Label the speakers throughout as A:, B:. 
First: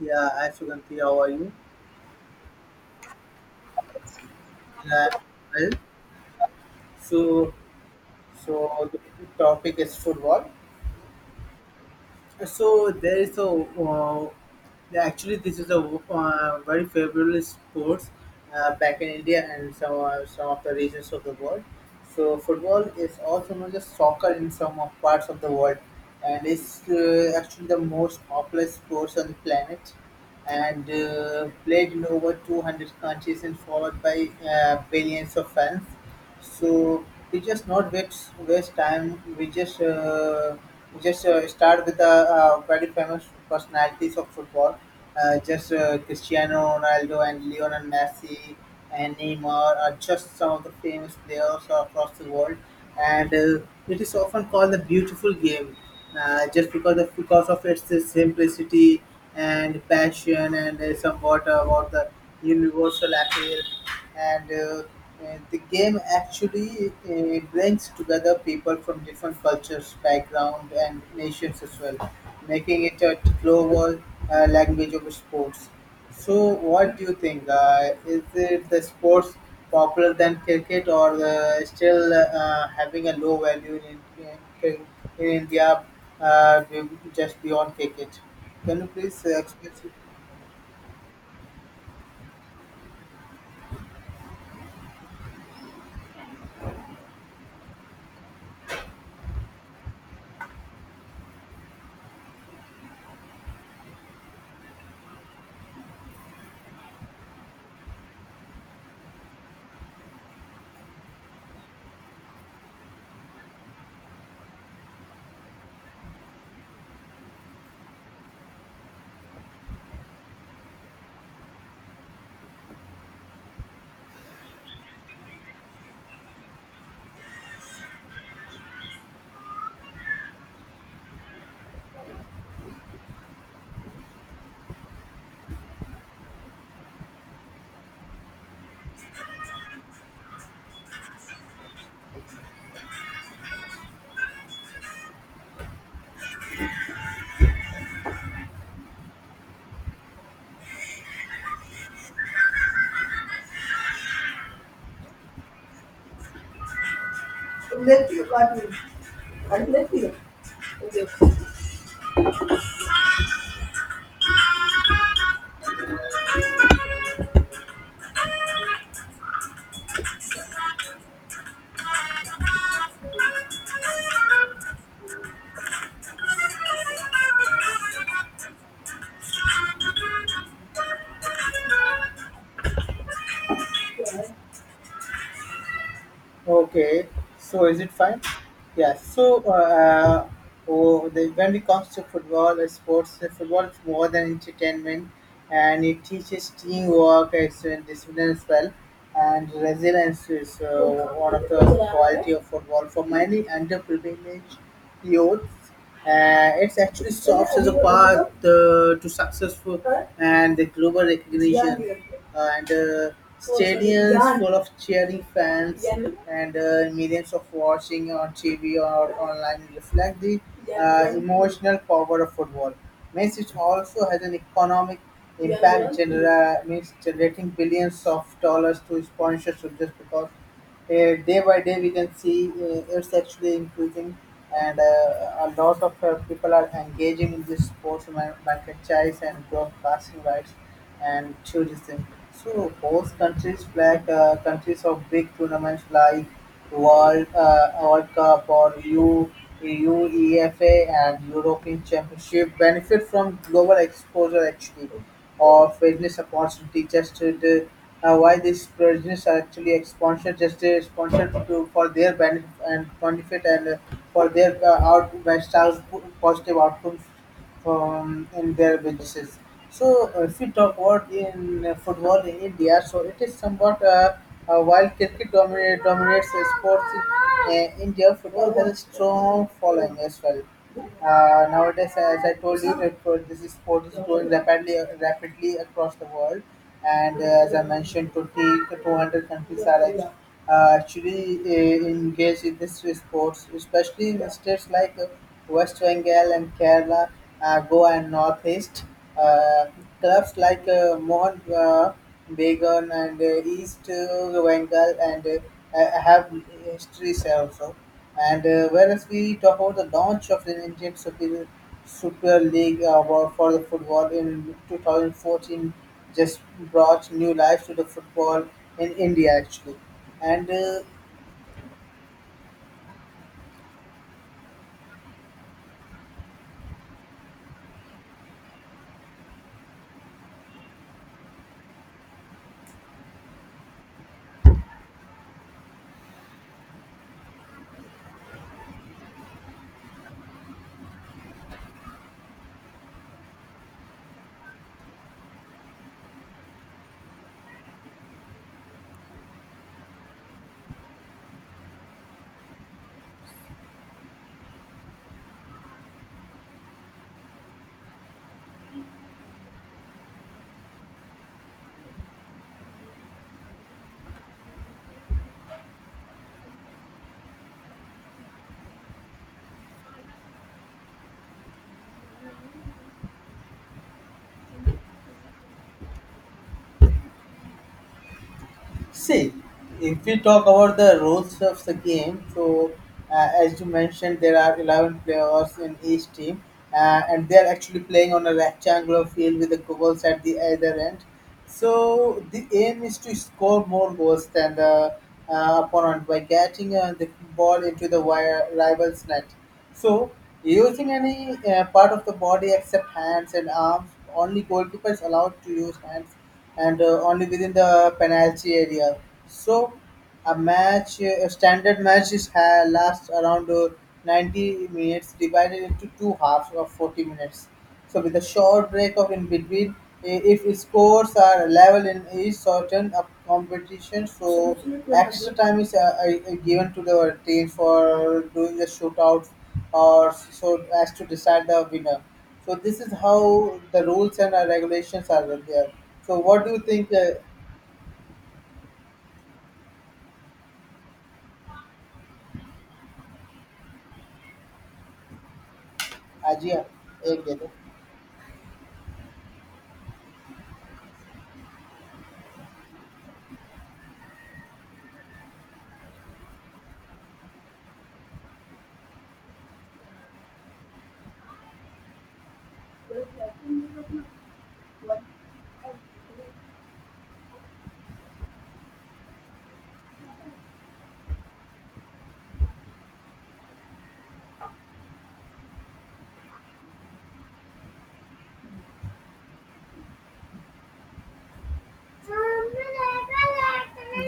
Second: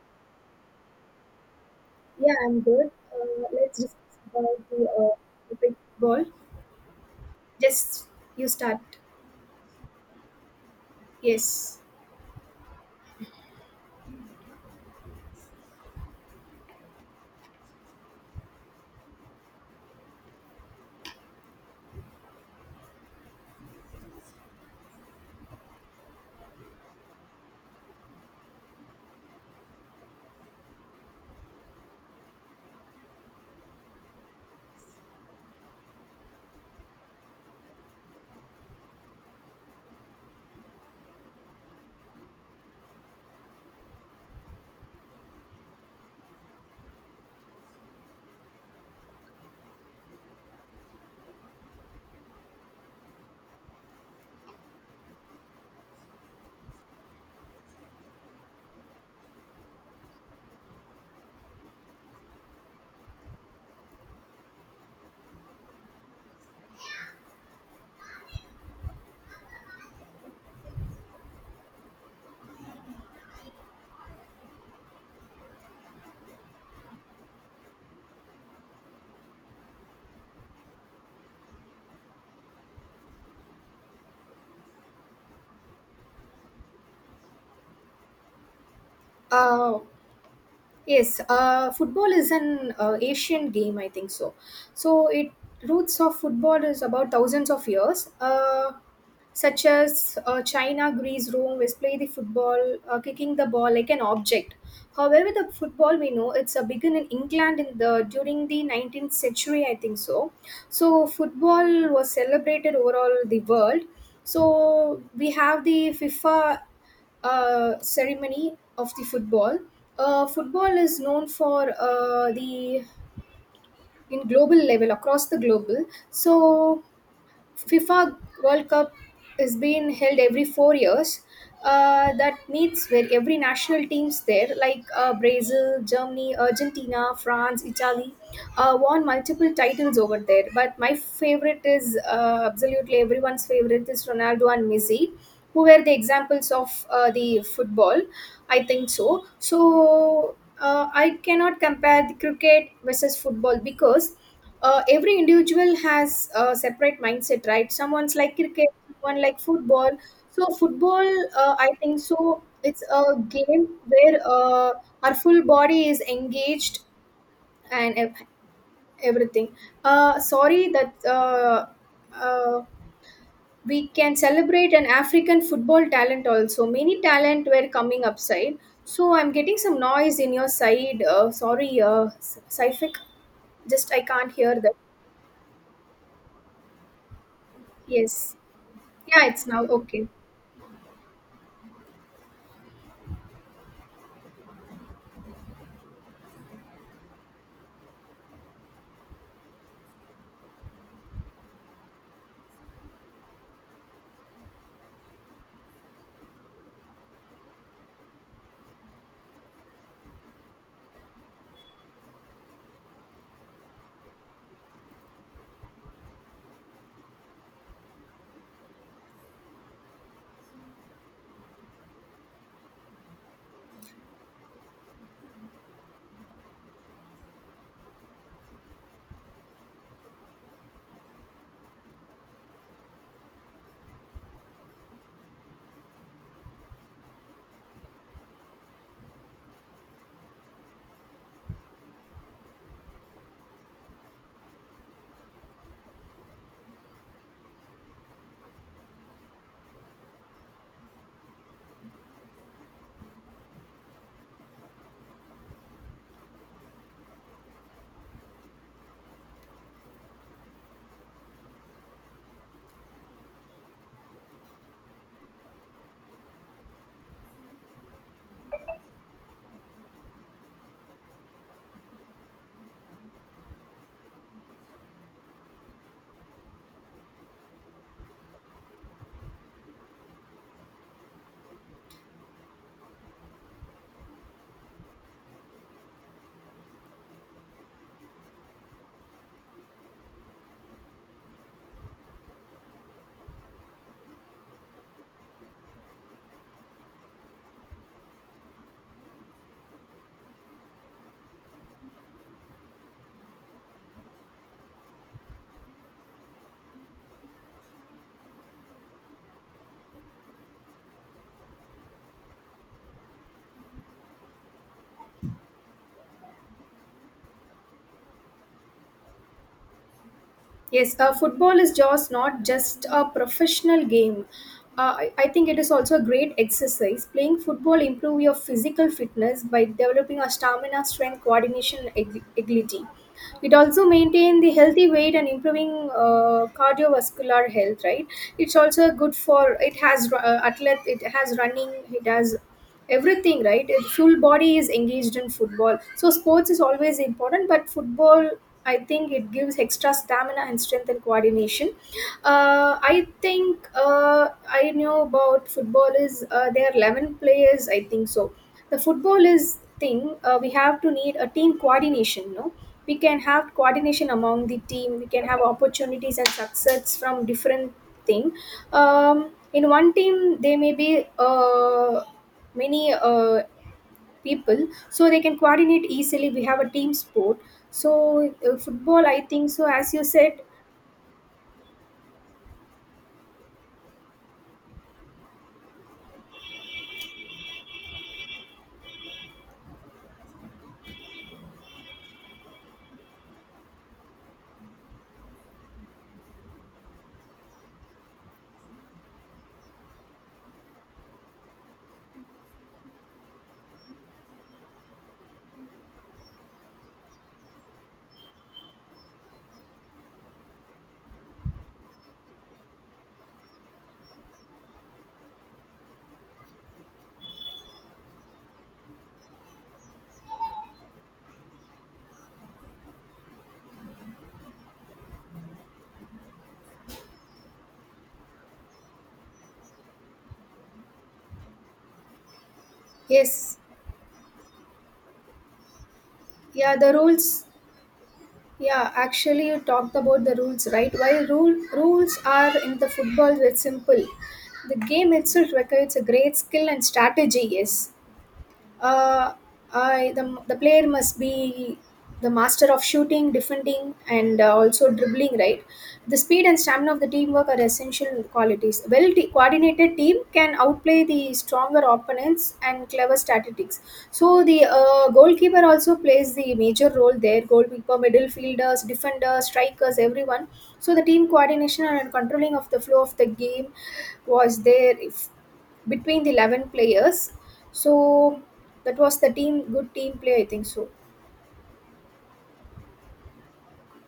A: Yeah, hi Suganti, how are you?
B: Yeah, I'm good. Let's discuss about
A: Yeah, well,
B: the ball.
A: so
B: Just you start.
A: so the topic is football.
B: Yes.
A: So there is a actually this is a very favorable sports back in India and some of the regions of the world. So football is also known as soccer in some of parts of the world, and it's actually the most popular sports on the planet, and played in over 200 countries and followed by billions of fans. So we just not waste time. We just start with the very famous personalities of football, just Cristiano Ronaldo and Lionel Messi and Neymar are just some of the famous players across the world, and it is often called the beautiful game, just because of its simplicity and passion and somewhat about the universal appeal and the game actually brings together people from different cultures, background, and nations as well, making it a global language of sports. So, what do you think? Is it the sports popular than cricket, or still having a low value in, in India, uh, just beyond cricket? Can you please express
B: Uh, Yes, football is an Asian game, I think so. So it roots of football is about thousands of years, such as China, Greece, Rome, was play the football, kicking the ball like an object. However, the football we know it's a begin in England in the during the 19th century, I think so. So football was celebrated overall the world. So we have the FIFA ceremony of the football. Football is known for the in global level across the global. So FIFA World Cup is being held every 4 years. That meets where every national teams there, like Brazil, Germany, Argentina, France, Italy, won multiple titles over there. But my favorite is absolutely everyone's favorite is Ronaldo and Messi, who were the examples of the football. I think so. So I cannot compare the cricket versus football because every individual has a separate mindset, right? Someone's like cricket, someone like football. So football, I think so it's a game where our full body is engaged and everything. Sorry that uh, we can celebrate an African football talent also, many talent were coming
A: it?
B: upside. So I'm getting some noise in your side. Sorry, Saifik, just I can't hear that.
A: Okay, so is it fine?
B: Yes.
A: Yes.
B: Yeah, it's now okay.
A: When it comes to football and sports, football is more than entertainment, and it teaches teamwork, excellent discipline as well, and resilience is key of football for many underprivileged youth. It's actually the to successful and the global recognition and full of cheering fans. And millions of watching on TV or online reflect the personal power of football. Means it also has an economic means generating billions of dollars to sponsors just because day by day we can see it's actually increasing and a lot of people are engaging in this sports mar- franchise and broadcasting rights and tourism. So host countries like countries of big tournaments like World Cup or U UEFA and European Championship benefit from global exposure actually or fitness opportunity just to why these provisions are actually sponsored, just sponsored to, for their benefit and benefit and for their out lifestyles, po- positive outcomes from in their businesses. So if we talk about in football in India, so it is somewhat while dominates the sports in India, football has a strong following as well. Nowadays, as I told you, that this sport is growing rapidly, rapidly across the world and as I mentioned, 200 countries actually engage in this sports, especially in states like West Bengal and Kerala, Goa and Northeast. Uh, clubs like Mohan Bagan and East Bengal and have histories also. And whereas we talk about the launch of the Super League for the football in 2014, just brought new life to the football in India actually. And
B: Yes, football is just not just a professional game. I think it is also a great exercise. Playing football improve your physical fitness by developing a stamina, strength, coordination, and agility. It also maintain the healthy weight and improving cardiovascular health. Right? It's also good for it has athlete. It has running. It has everything, right? Full body is engaged in football, so sports is always important, but football, I think it gives extra stamina and strength and coordination. uh, i think uh, I know about football is, there are 11 players, I think so. The football is thing, we have to need a team coordination, no, we can have coordination among the team, we can have opportunities and success from different thing, um, in one team, they may be uh, many people, so they can coordinate easily, we have a team sport. So football, I
A: See,
B: think so, as you
A: if we
B: said.
A: talk about the rules of the game, so as you mentioned, there are 11 players in each team, and they are actually playing on a rectangular field with the goals at the either end. So the aim is to score more goals than the opponent by getting the ball into the wire rival's net. So using any part of the body except hands and arms, only goalkeepers allowed to use hands and only within the penalty area. So a standard match is ha- lasts around 90 minutes, divided into two halves of 40 minutes. So with a short break of in between, I- if scores are level in each certain of competitions time is given to the team for doing the shootout or so as to decide the winner. So this is
B: Yes.
A: how the rules and regulations are there. So what do you
B: Yeah,
A: think,
B: the rules. Yeah, actually you talked about the rules, right? While rules are in the football very simple, the game itself requires a great
A: Ajia?
B: skill and
A: एक दे
B: strategy.
A: दो।
B: Yes. uh, I, the player must be the master of shooting, defending, and also dribbling. Right, the speed and stamina of the teamwork are essential qualities. Well coordinated team can outplay the stronger opponents and clever statistics. So the goalkeeper also plays the major role there. Goalkeeper, midfielders, defenders, strikers, everyone. So the team coordination and controlling of the flow of the game was there between the 11 players, so that was the team, good team play, I think so.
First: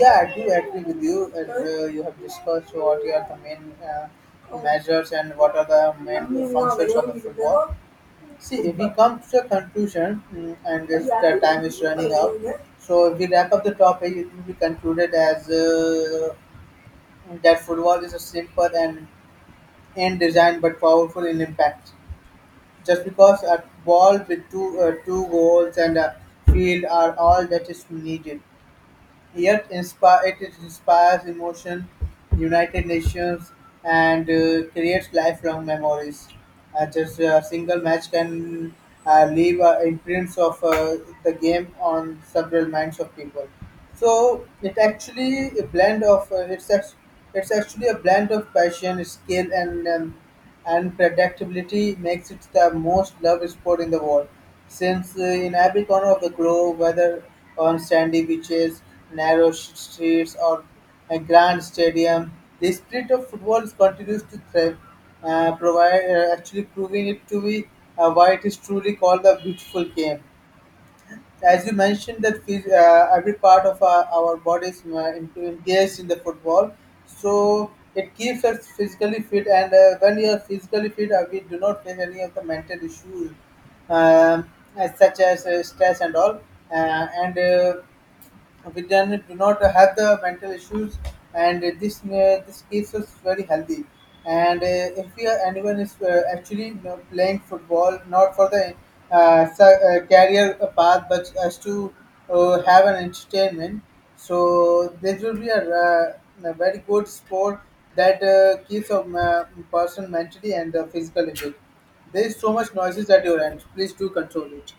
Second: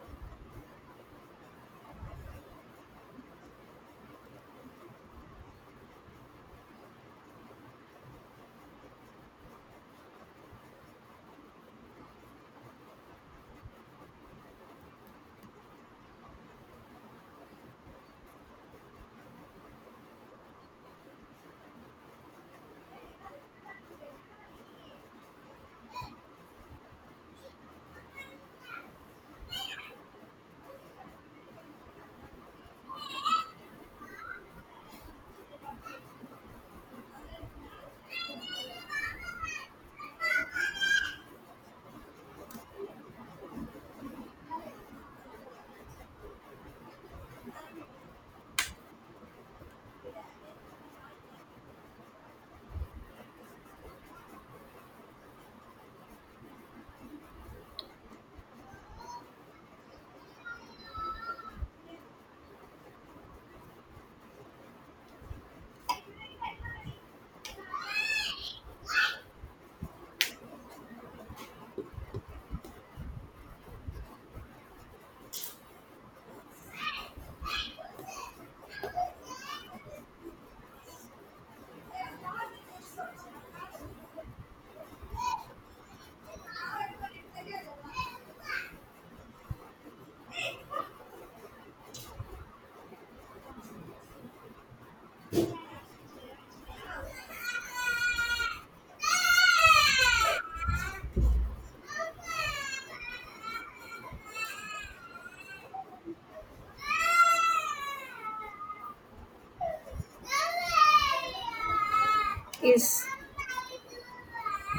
A: Yeah, I do agree with you. You have discussed what are the main measures and what are the see. We come to a conclusion, and so we wrap up the topic. It will be concluded as that football is a simple and in design but powerful in impact. Just because a ball with two goals and a field are all that is needed. Yet inspire, it is- inspires emotion, United Nations, and creates lifelong memories. Just a single match can leave imprints of the game on several minds of people. So it actually a blend of it's actually a blend of passion, skill, and predictability makes it the most loved sport in the world since in every corner of the grove, whether on sandy beaches, narrow sh- streets, or a grand stadium, the spirit of football continues to thrive, actually proving it to be why it is truly called the beautiful game as you mentioned that phys- every part of our bodies engaged in the football so it keeps us physically fit and when you are physically fit we do not face any of the mental issues, um, as such as stress and all and we then do not have the mental issues and this keeps us very healthy and if we are, anyone is actually you know, playing football not for the career path but as to have an entertainment so this will be a very good sport that keeps a person mentally and physically fit. There is so much
B: Yes.
A: noises at your end, please do control it.